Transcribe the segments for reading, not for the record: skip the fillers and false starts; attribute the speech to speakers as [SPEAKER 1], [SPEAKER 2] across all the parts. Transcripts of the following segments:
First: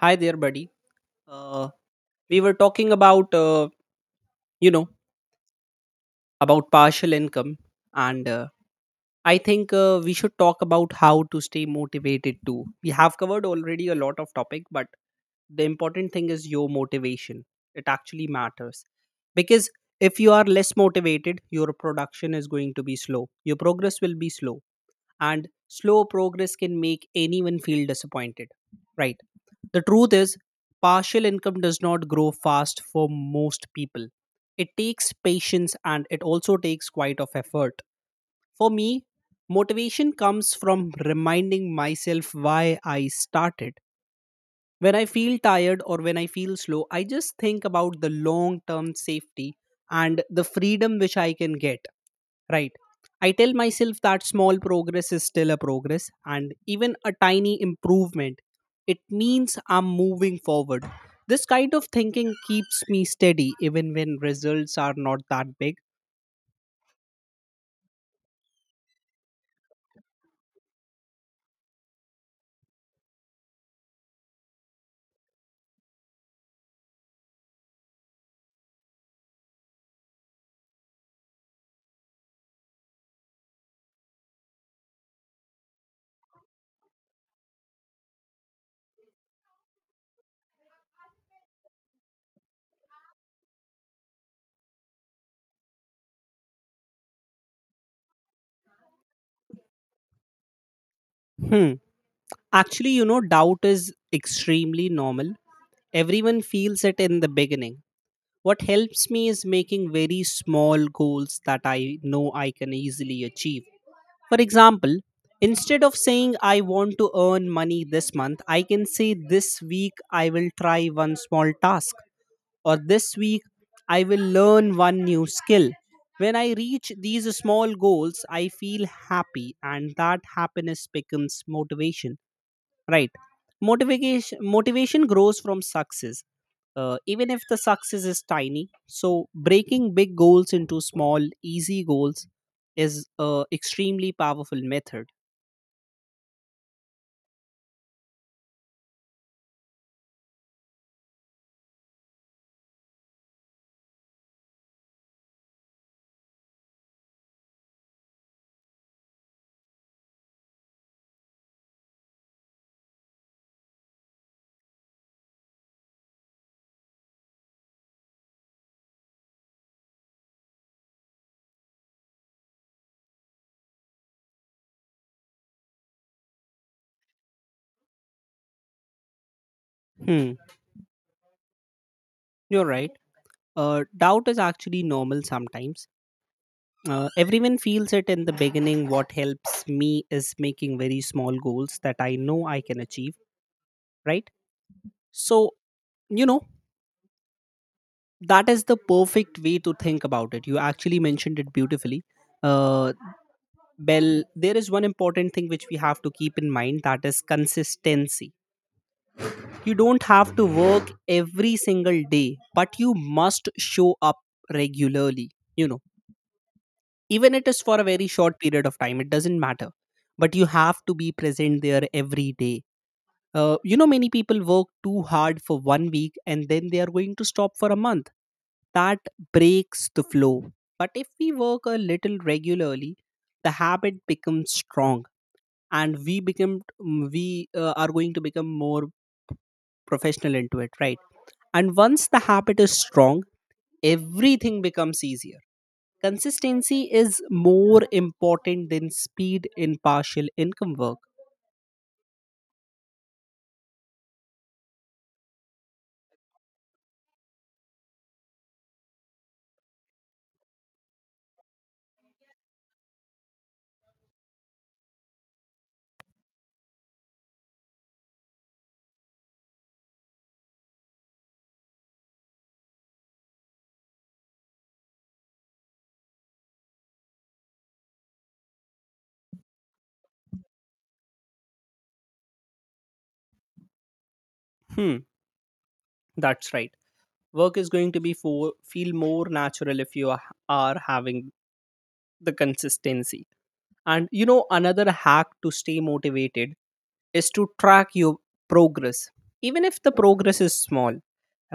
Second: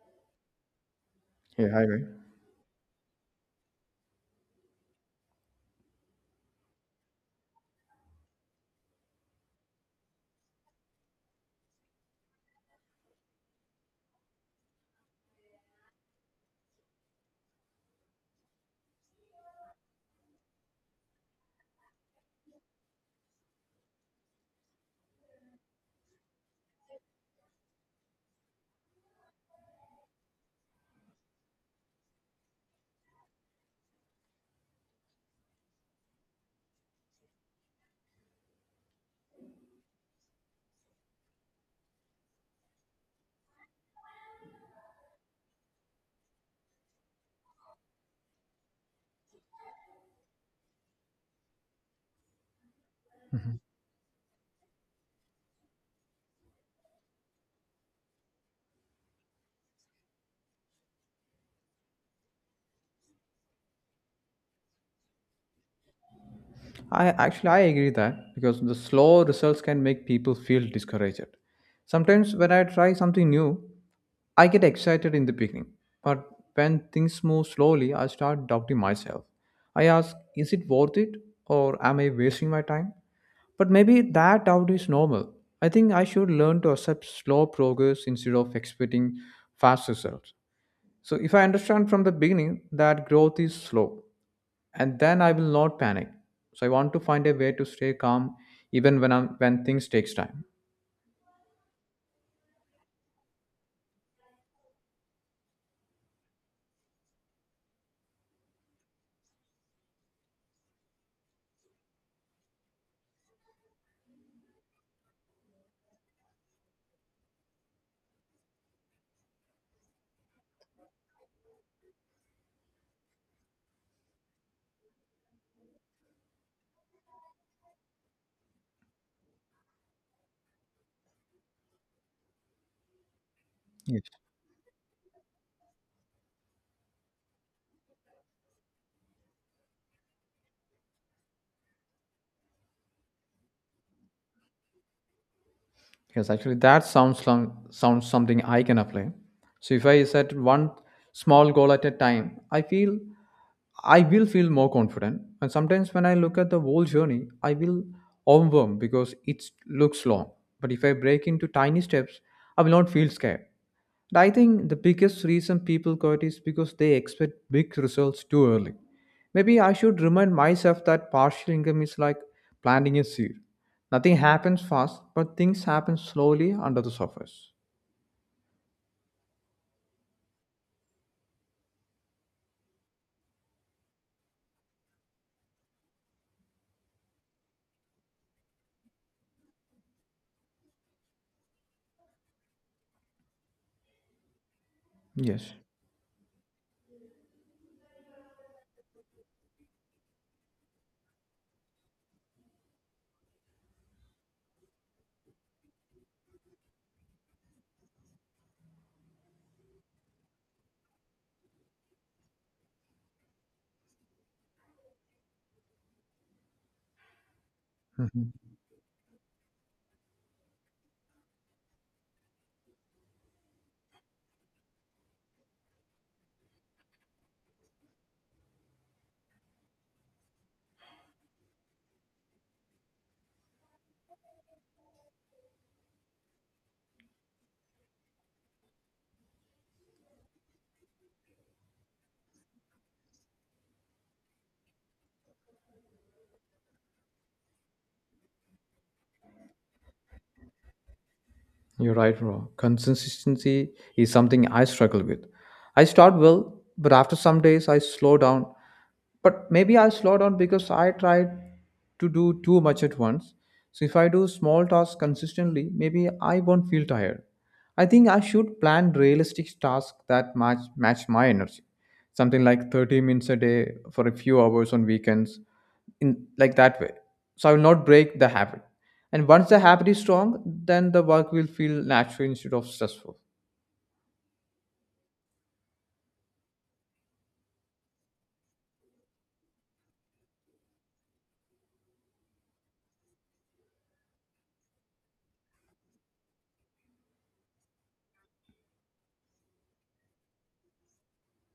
[SPEAKER 1] Hi there, buddy.
[SPEAKER 2] Yeah,
[SPEAKER 1] Uh,
[SPEAKER 2] hi, man.
[SPEAKER 1] we were talking about, you know, about partial income, and I think we should talk about how to stay motivated too. We have covered already a lot of topic, but the important thing is your motivation. It actually matters because if you are less motivated, your production is going to be slow. Your progress will be slow. And slow progress can make anyone feel disappointed, right? The truth is, partial income does not grow fast for most people. It takes patience and it also takes quite of effort. For me, motivation comes from reminding myself why I started. When I feel tired or when I feel slow, I just think about the long term safety and the freedom which I can get. Right. I tell myself that small progress is still a progress, and even a tiny improvement, it means I'm moving forward. This kind of thinking keeps me steady even when results are not that big.
[SPEAKER 2] I agree that because the slow results can make people feel discouraged. Sometimes when I try something new, I get excited in the beginning, but when things move slowly, I start doubting myself. I ask, is it worth it, or am I wasting my time? But maybe that doubt is normal. I think I should learn to accept slow progress instead of expecting fast results. So if I understand from the beginning that growth is slow, and then I will not panic. So I want to find a way to stay calm even when things takes time.
[SPEAKER 1] Hmm. Actually, you know, doubt is extremely normal. Everyone feels it in the beginning. What helps me is making very small goals that I know I can easily achieve. For example, instead of saying I want to earn money this month, I can say this week I will try one small task, or this week I will learn one new skill. When I reach these small goals, I feel happy and that happiness becomes motivation, right?
[SPEAKER 2] Yes.
[SPEAKER 1] Motivation grows from success, even if the success is tiny. So, breaking big goals into small, easy goals is a extremely powerful method.
[SPEAKER 2] Yes, actually, sounds something I can apply. So if I set one small goal at a time, I will feel more confident. And sometimes when I look at the whole journey, I will overwhelmed because it looks long. But if I break into tiny steps, I will not feel scared. I think the biggest reason people quit is because they expect big results too early. Maybe I should remind myself that partial income is like planting a seed. Nothing happens fast, but things happen slowly under the surface.
[SPEAKER 1] Hmm, you're right. Doubt is actually normal sometimes. Everyone feels it in the beginning. What helps me is making very small goals that I know I can achieve, right? So,
[SPEAKER 2] Yes.
[SPEAKER 1] you know, that is the perfect way to think about it. You actually mentioned it beautifully. Uh, Well, there is one important thing which we have to keep in mind that is consistency. You don't have to work every single day, but you must show up regularly. You know, even it is for a very
[SPEAKER 2] Mm-hmm.
[SPEAKER 1] short period of time, it doesn't matter. But you have to be present there every day. You know, many people work too hard for 1 week and then they are going to stop for a month, that breaks the flow. But if we work a little regularly, the habit becomes strong and we become mm, we are going to become more professional into it, right? And once the habit is strong, everything becomes easier. Consistency is more important than speed in partial income work.
[SPEAKER 2] You're right, bro. Consistency is something I struggle with. I start well, but after some days I slow down. But maybe I slow down because I try to do too much at once. So if I do small tasks consistently, maybe I won't feel tired. I think I should plan realistic tasks that match my energy. Something like 30 minutes a day for a few hours on weekends in like that way, so I will not break the habit. And once the habit is strong, then the work will feel natural instead of stressful.
[SPEAKER 1] Hmm, that's right. work is going to be for, Feel more natural if you are having the consistency. And you know, another hack to stay motivated is to track your progress. Even if the progress is small,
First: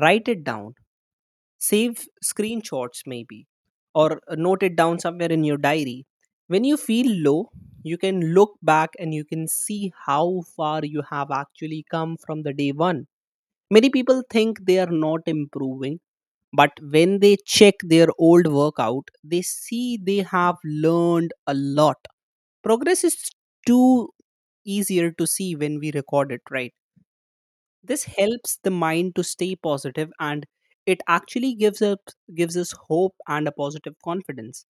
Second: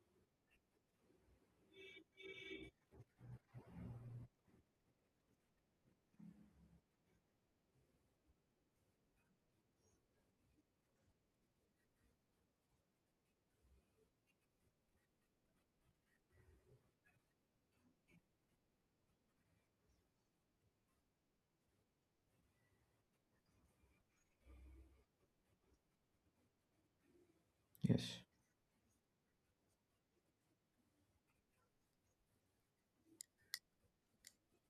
[SPEAKER 1] write it down. Save screenshots maybe, or note it down somewhere in your diary. When you feel low, you can look back and you can see how far you have actually come from the day one. Many people think they are not improving, but when they check their old workout, they see they have learned a lot. Progress is too easier to see when we record it, right? This
[SPEAKER 2] Yes.
[SPEAKER 1] helps the mind to stay positive and it actually gives us hope and a positive confidence.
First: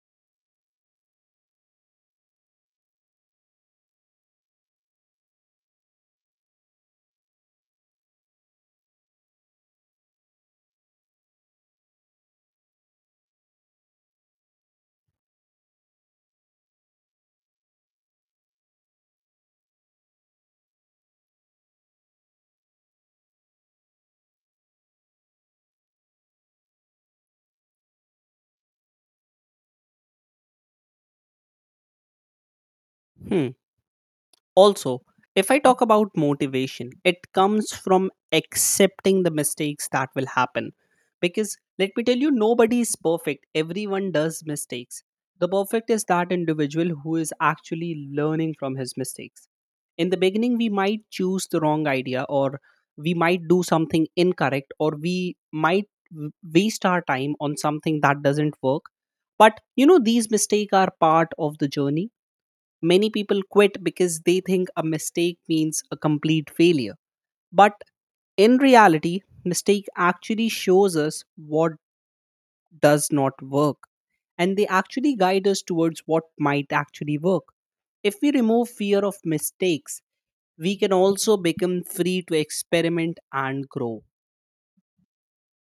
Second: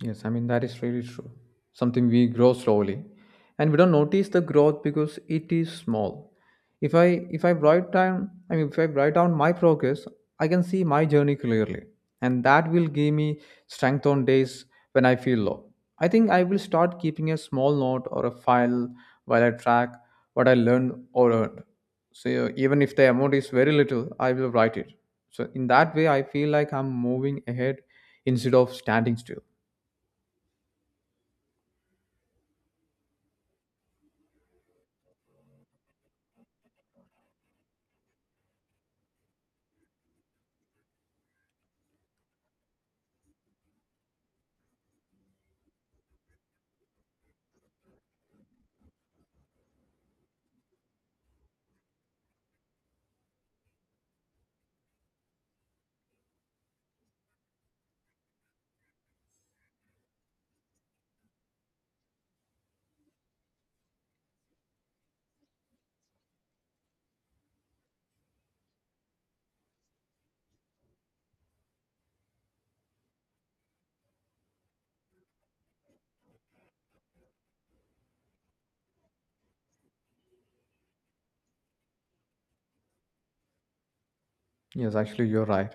[SPEAKER 2] Yes, I mean, that is really true. Something we grow slowly and we don't notice the growth because it is small. If I write down I mean if I write down my progress, I can see my journey clearly. And that will give me strength on days when I feel low. I think I will start keeping a small note or a file while I track what I learned or earned. So even if the amount is very little, I will write it. So in that way I feel like I'm moving ahead instead of standing still.
[SPEAKER 1] Hmm. Also, if I talk about motivation, it comes from accepting the mistakes that will happen. Because let me tell you, nobody is perfect, everyone does mistakes. The perfect is that individual who is actually learning from his mistakes. In the beginning, we might choose the wrong idea, or we might do something incorrect, or we might waste our time on something that doesn't work. But you know, these mistakes are part of the journey. Many people quit because they think a mistake means a complete failure. But in reality, mistake actually shows us what does not work, and they actually guide us towards what might actually work. If we remove fear of mistakes, we can also become free to experiment and grow.
[SPEAKER 2] Yes, actually, you're right.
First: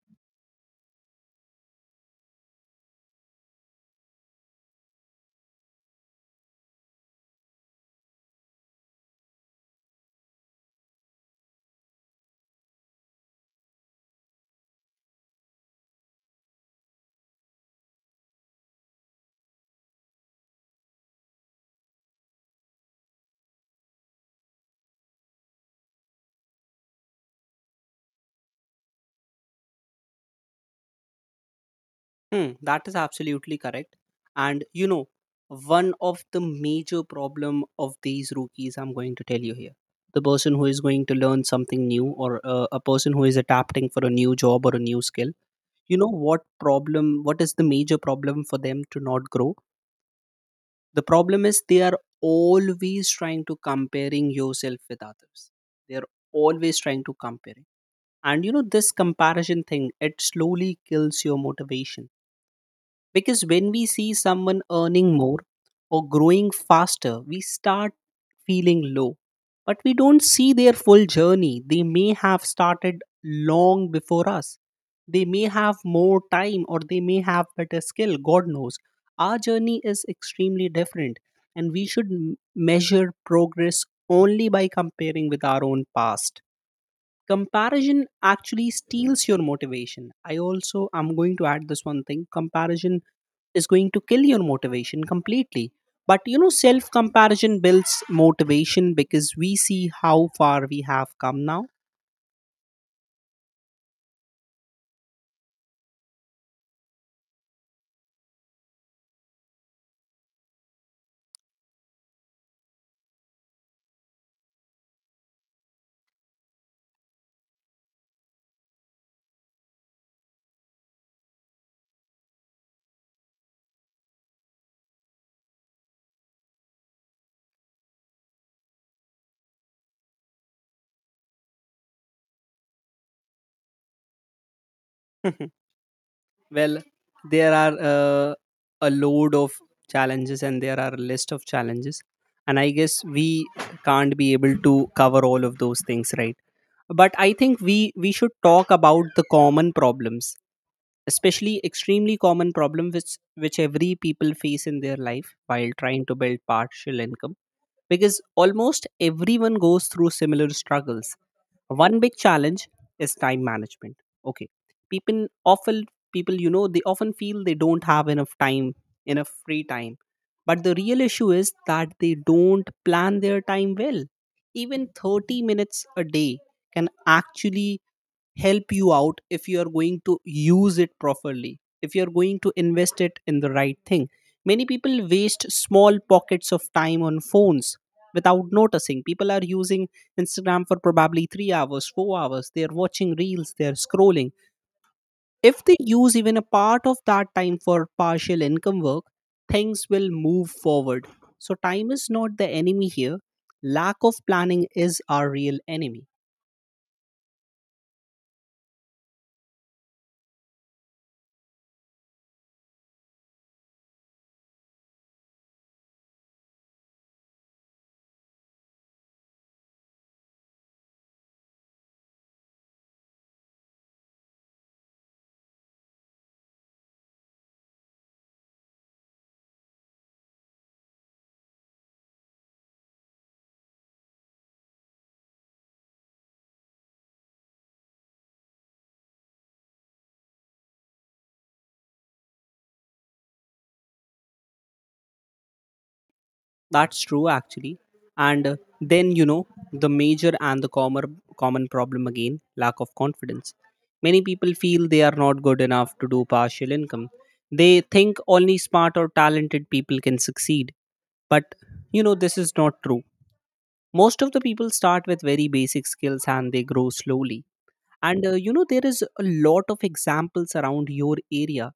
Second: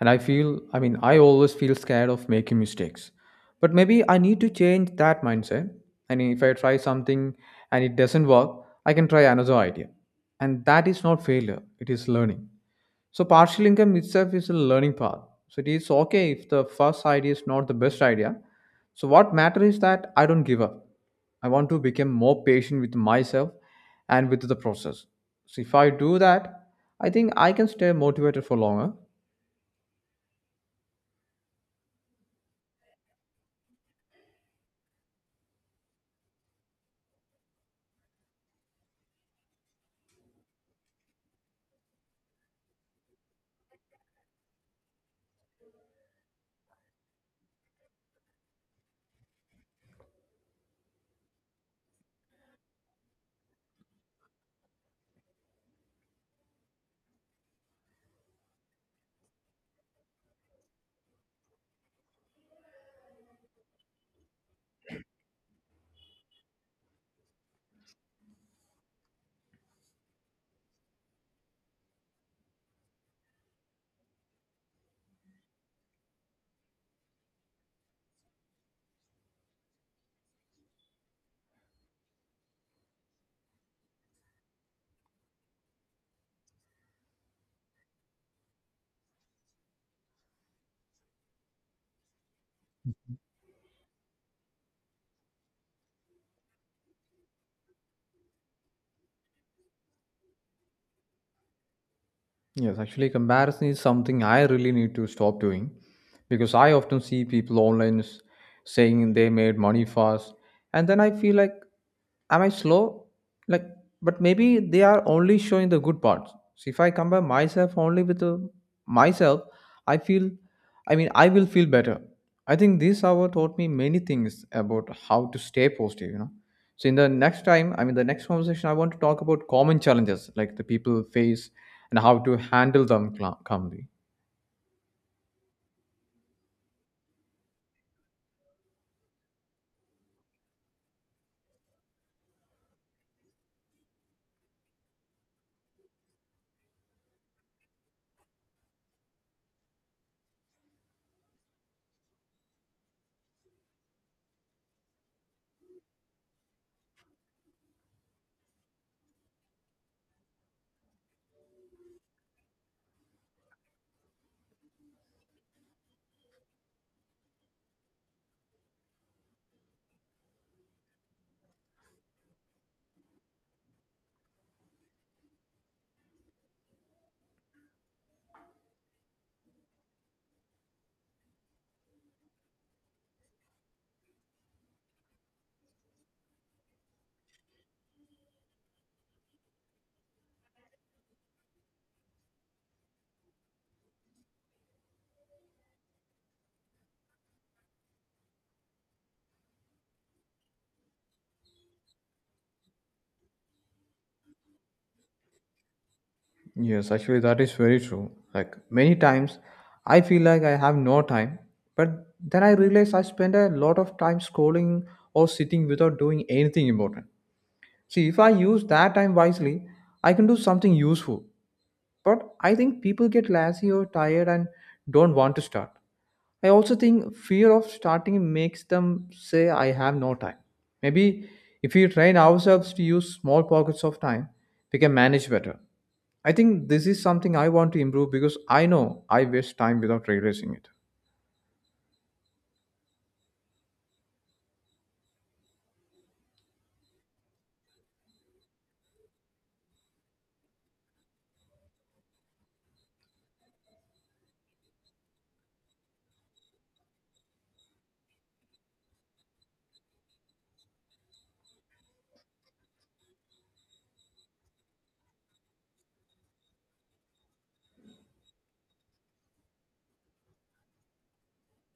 [SPEAKER 2] And I feel, I mean, I always feel scared of making mistakes. But maybe I need to change that mindset. And if I try something and it doesn't work, I can try another idea. And that is not failure, it is learning. So partial income itself is a learning path. So it is okay if the first idea is not the best idea. So what matters is that I don't give up. I want to become more patient with myself and with the process. So if I do that, I think I can stay motivated for longer.
[SPEAKER 1] Hmm, that is absolutely correct. And you know, one of the major problem of these rookies, I'm going to tell you here, the person who is going to learn something new or a person who is adapting for a new job or a new skill, you know what problem? What is the major problem for them to not grow? The problem is they are always trying to comparing yourself with others. They are always trying to compare, and you know this comparison thing. It slowly kills your motivation because when we see someone earning more or growing faster, we start feeling low. But we don't see their full journey. They may have started long before us. They may have more time or they may have better skill, God knows. Our journey is extremely different, and we should measure progress only by comparing with our own past. Comparison actually steals your motivation. I also am going to add this one thing, comparison is going to kill your motivation completely. But you know, self comparison builds motivation because we see how far we have come now.
[SPEAKER 2] Yes, actually, comparison is something I really need to stop doing because I often see people online saying they made money fast, and then I feel like, am I slow? Like, but maybe they are only showing the good parts. So if I compare myself only with myself, I feel, I will feel better. I think this hour taught me many things about how to stay positive, So in the next time, I mean the next conversation, I want to talk about common challenges like the people face and how to handle them calmly.
[SPEAKER 1] Well, there are a load of challenges and there are a list of challenges. And I guess we can't be able to cover all of those things, right? But I think we should talk about the common problems, especially extremely common problem which every people face in their life while trying to build partial income, because almost everyone goes through similar struggles. One big challenge is time management. Okay. People often People, you know, they often feel they don't have enough time, enough free time. But the real issue is that they don't plan their time well. Even 30 minutes a day can actually help you out if you are going to use it properly, if you are going to invest it in the right thing. Many people waste small pockets of time on phones without noticing. People are using Instagram for probably 3 hours, 4 hours, they are watching reels, they are scrolling. If they use even a part of that time for partial income work, things will move forward. So time is not the enemy here, lack of planning is our real enemy.
[SPEAKER 2] Yes, actually that is very true. Like many times, I feel like I have no time, but then I realize I spend a lot of time scrolling or sitting without doing anything important. See, if I use that time wisely, I can do something useful. But I think people get lazy or tired and don't want to start. I also think fear of starting makes them say, I have no time. Maybe if we train ourselves to use small pockets of time, we can manage better. I think this is something I want to improve because I know I waste time without realizing it.
[SPEAKER 1] That's true, actually. And then, you know, the major and the common problem again, lack of confidence. Many people feel they are not good enough to do partial income. They think only smart or talented people can succeed. But, you know, this is not true. Most of the people start with very basic skills and they grow slowly. And, you know, there is a lot of examples around your area.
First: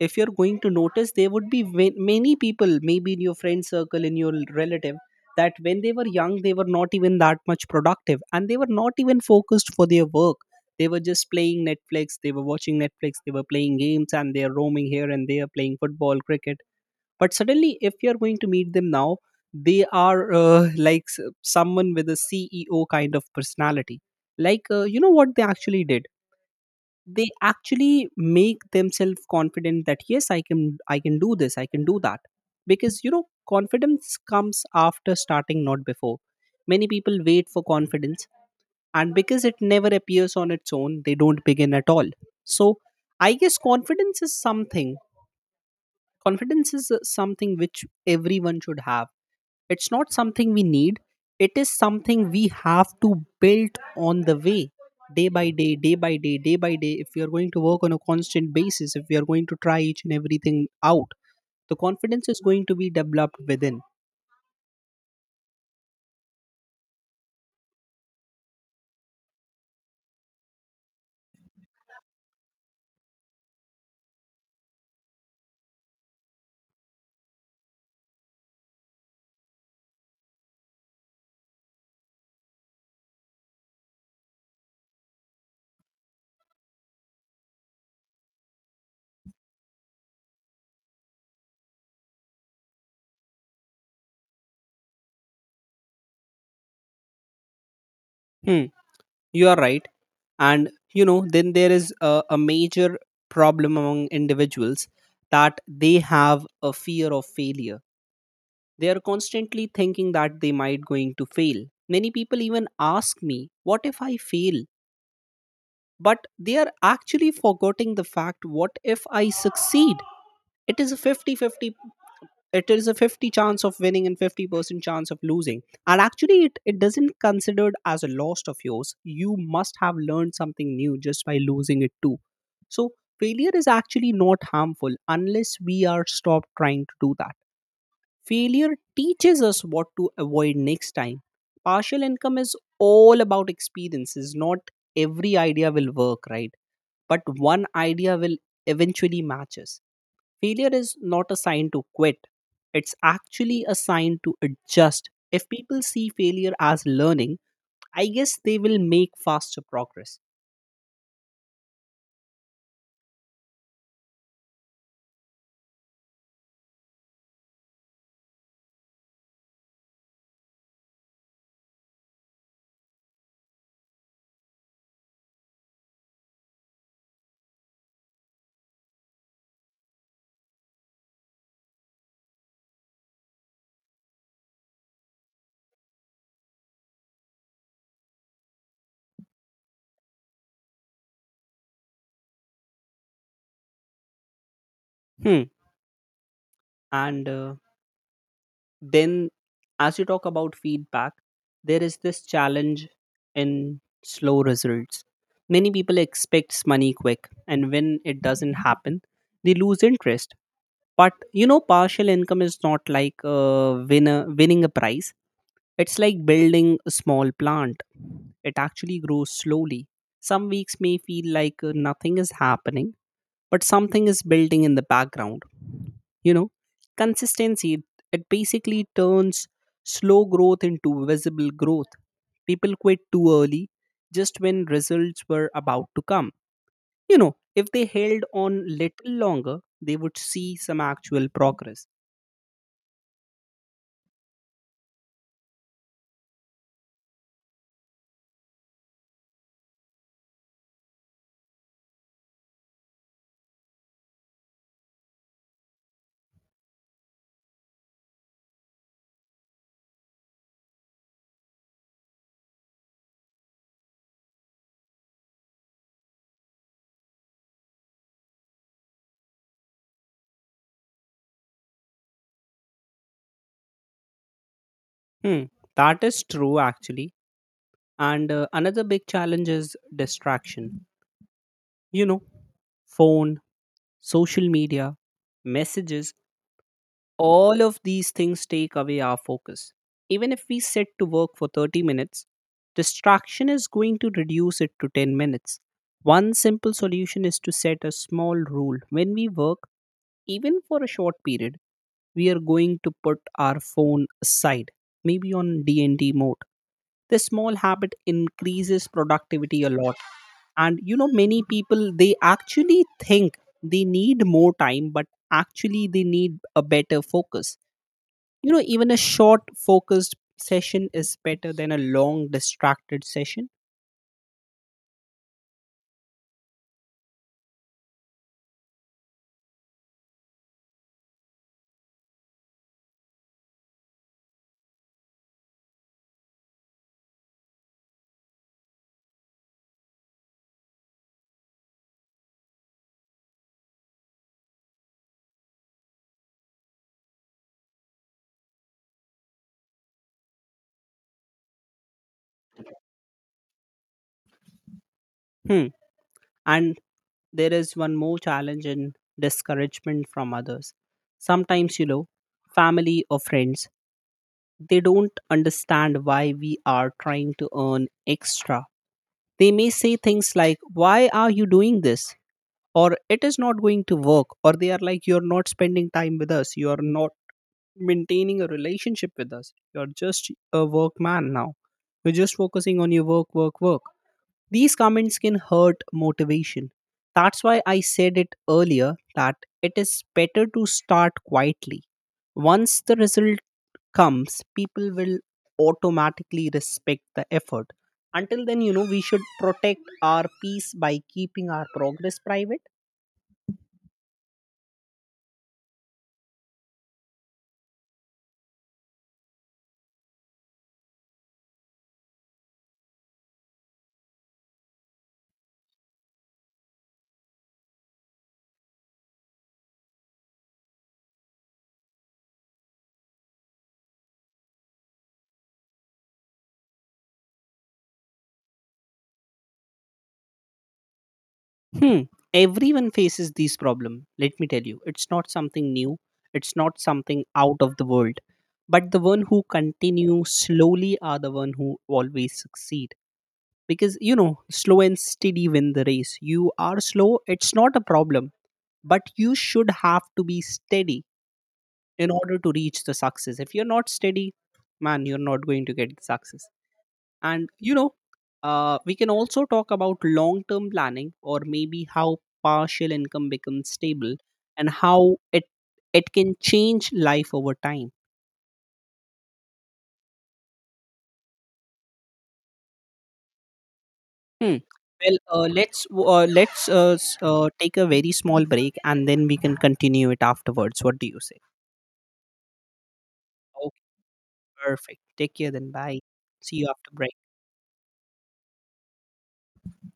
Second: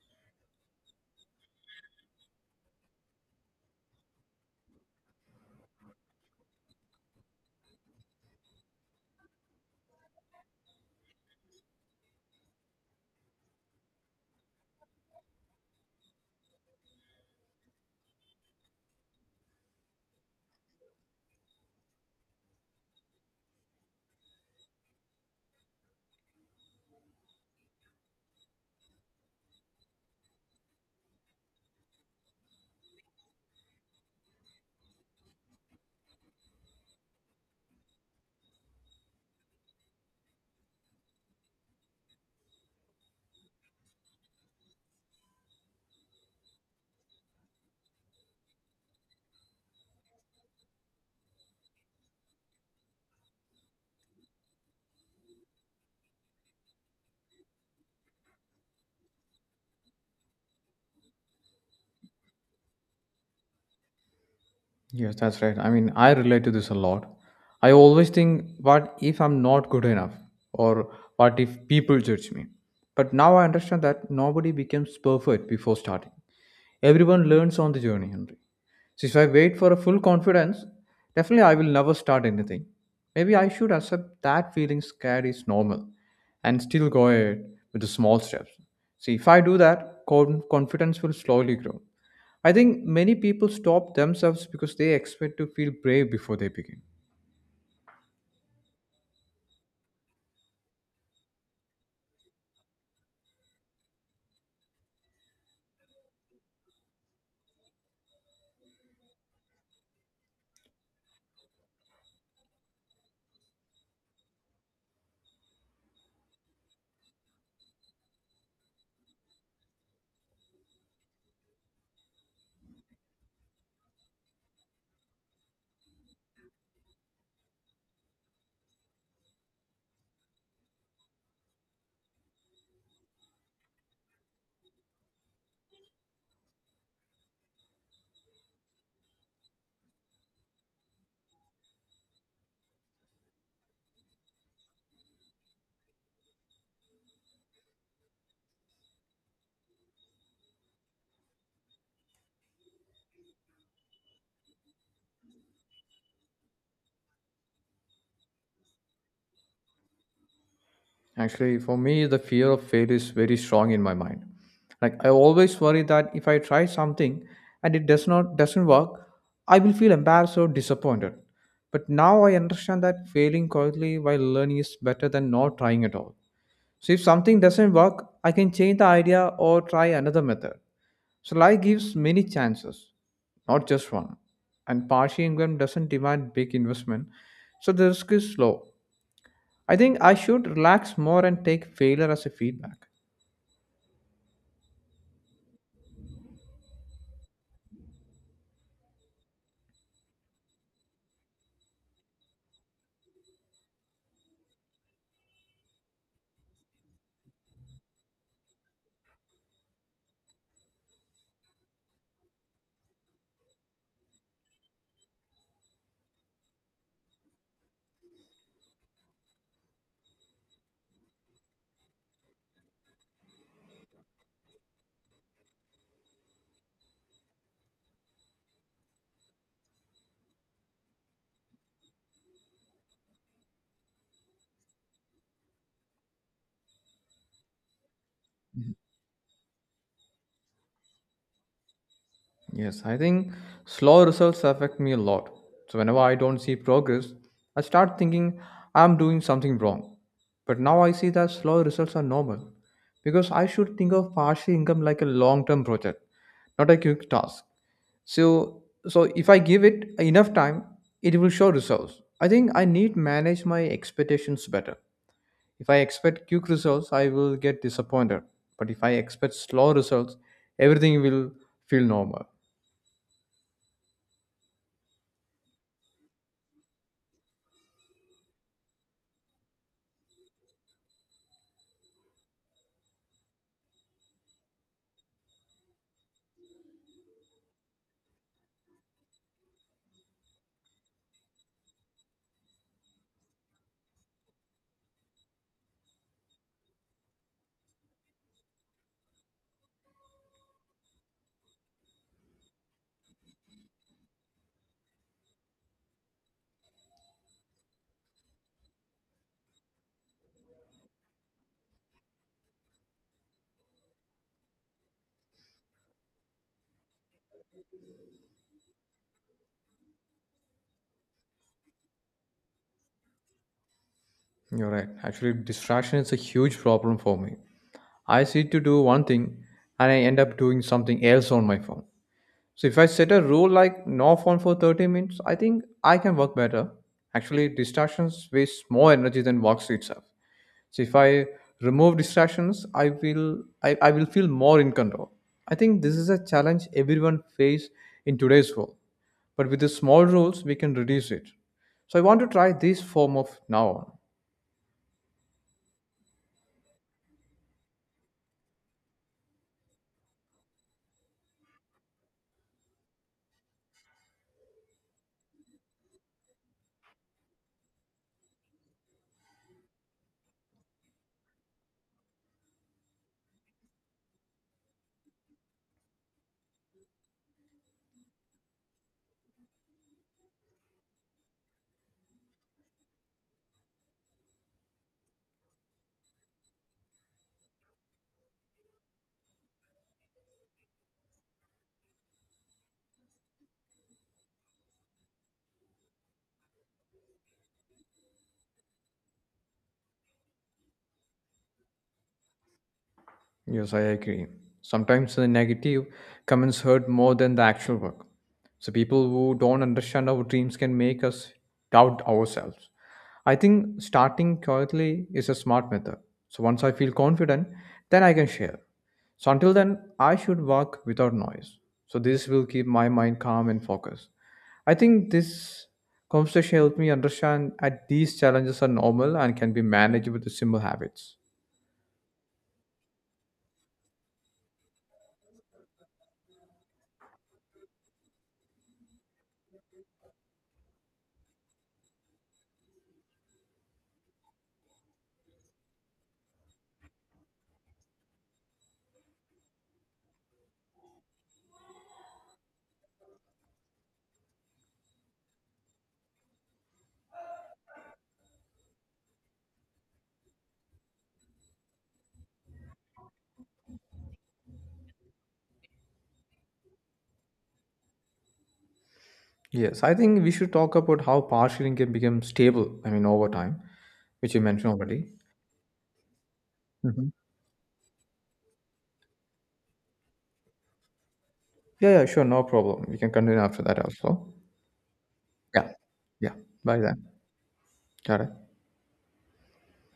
[SPEAKER 1] If you're going to notice, there would be many people maybe in your friend circle, in your relative, that when they were young they were not even that much productive and they were not even focused for their work. They were just playing Netflix, they were watching Netflix, they were playing games and they are roaming here and they are playing football, cricket. But suddenly if you're going to meet them now, they are like someone with a CEO kind of personality. Like you know what they actually did, they actually make themselves confident that yes, I can I can do this, I can do that. Because you know, confidence comes after starting, not before. Many people wait for confidence, and because it never appears on its own, they don't begin at all. So I guess confidence is something, confidence is something which everyone should have. It's not something we need, it is something we have to build on the way, day by day, day by day, day by day. If we are going to work on a constant basis, if we are going to try each and everything out, the confidence is going to be developed within.
[SPEAKER 2] Yes, that's right. I mean, I relate to this a lot. I always think, what if I'm not good enough? Or what if people judge me? But now I understand that nobody becomes perfect before starting. Everyone learns on the journey, Henry. So if I wait for a full confidence, definitely I will never start anything. Maybe I should accept that feeling scared is normal and still go ahead with the small steps. See, if I do that, confidence will slowly grow. I think many people stop themselves because they expect to feel brave before they begin.
[SPEAKER 1] Hmm, you are right. And, you know, then there is a major problem among individuals, that they have a fear of failure. They are constantly thinking that they might going to fail. Many people even ask me, what if I fail? But they are actually forgetting the fact, what if I succeed? It is a 50-50. It is a 50 chance of winning and 50% chance of losing, and actually it doesn't considered as a loss of yours. You must have learned something new just by losing it too. So failure is actually not harmful unless we are stopped trying to do that. Failure teaches us what to avoid next time. Partial income is all about experiences. Not every idea will work, right? But one idea will eventually match us. Failure is not a sign to quit. It's actually a sign to adjust. If people see failure as learning, I guess they will make faster progress.
[SPEAKER 2] Actually, for me, the fear of failure is very strong in my mind. Like I always worry that if I try something and it doesn't work, I will feel embarrassed or disappointed. But now I understand that failing quietly while learning is better than not trying at all. So if something doesn't work, I can change the idea or try another method. So life gives many chances, not just one. And partial income doesn't demand big investment, so the risk is low. I think I should relax more and take failure as a feedback.
[SPEAKER 1] Hmm. And then, as you talk about feedback, there is this challenge in slow results. Many people expect money quick, and when it doesn't happen, they lose interest. But you know, partial income is not like winning a prize. It's like building a small plant. It actually grows slowly. Some weeks may feel like nothing is happening, but something is building in the background. You know, consistency it, it basically turns slow growth into visible growth. People quit too early, just when results were about to come. You know, if they held on little longer, they would see some actual progress.
[SPEAKER 2] Yes, I think slow results affect me a lot. So whenever I don't see progress, I start thinking I'm doing something wrong. But now I see that slow results are normal because I should think of partial income like a long-term project, not a quick task. So if I give it enough time, it will show results. I think I need manage my expectations better. If I expect quick results, I will get disappointed. But if I expect slow results, everything will feel normal.
[SPEAKER 1] Hmm, that is true actually. And another big challenge is distraction. You know, phone, social media, messages, all of these things take away our focus. Even if we sit to work for 30 minutes, distraction is going to reduce it to 10 minutes. One simple solution is to set a small rule. When we work, even for a short period, we are going to put our phone aside, maybe on DND mode. This small habit increases productivity a lot. And you know, many people they actually think they need more time, but actually they need a better focus. You know, even a short focused session is better than a long distracted session.
[SPEAKER 2] You're right. Actually, distraction is a huge problem for me. I sit to do one thing and I end up doing something else on my phone. So if I set a rule like no phone for 30 minutes, I think I can work better. Actually, distractions waste more energy than works itself. So if I remove distractions, I will feel more in control. I think this is a challenge everyone face in today's world. But with the small rules, we can reduce it. So I want to try this form of now on.
[SPEAKER 1] Hmm. And there is one more challenge in discouragement from others. Sometimes, you know, family or friends, they don't understand why we are trying to earn extra. They may say things like, "Why are you doing this?" Or, "It is not going to work." Or they are like, "You're not spending time with us. You're not maintaining a relationship with us. You're just a work man now. You're just focusing on your work, work, work." These comments can hurt motivation. That's why I said it earlier, that it is better to start quietly. Once the result comes, people will automatically respect the effort. Until then, you know, we should protect our peace by keeping our progress private.
[SPEAKER 2] Yes, I agree. Sometimes the negative comments hurt more than the actual work. So people who don't understand our dreams can make us doubt ourselves. I think starting quietly is a smart method. So once I feel confident, then I can share. So until then, I should work without noise. So this will keep my mind calm and focused. I think this conversation helped me understand that these challenges are normal and can be managed with the simple habits.
[SPEAKER 1] Hmm. Everyone faces these problem. Let me tell you, it's not something new. It's not something out of the world. But the one who continue slowly are the one who always succeed. Because you know, slow and steady win the race. You are slow, it's not a problem. But you should have to be steady in order to reach the success. If you're not steady, man, you're not going to get the success. And you know, we can also talk about long term planning, or maybe how partial income becomes stable and how it can change life over time.
[SPEAKER 2] Yes, I think we should talk about how partial can become stable, I mean, over time, which you
[SPEAKER 1] Hmm.
[SPEAKER 2] mentioned already.
[SPEAKER 1] Well, let's w- let's
[SPEAKER 2] Mhm.
[SPEAKER 1] s- take a very small break and then we can continue it afterwards. What do you say?
[SPEAKER 2] Yeah, yeah, sure, no problem. We can continue after that
[SPEAKER 1] Okay,
[SPEAKER 2] also.
[SPEAKER 1] perfect. Take care
[SPEAKER 2] Yeah,
[SPEAKER 1] then, bye.
[SPEAKER 2] yeah,
[SPEAKER 1] See you
[SPEAKER 2] bye
[SPEAKER 1] after
[SPEAKER 2] then.
[SPEAKER 1] break.
[SPEAKER 2] Got it.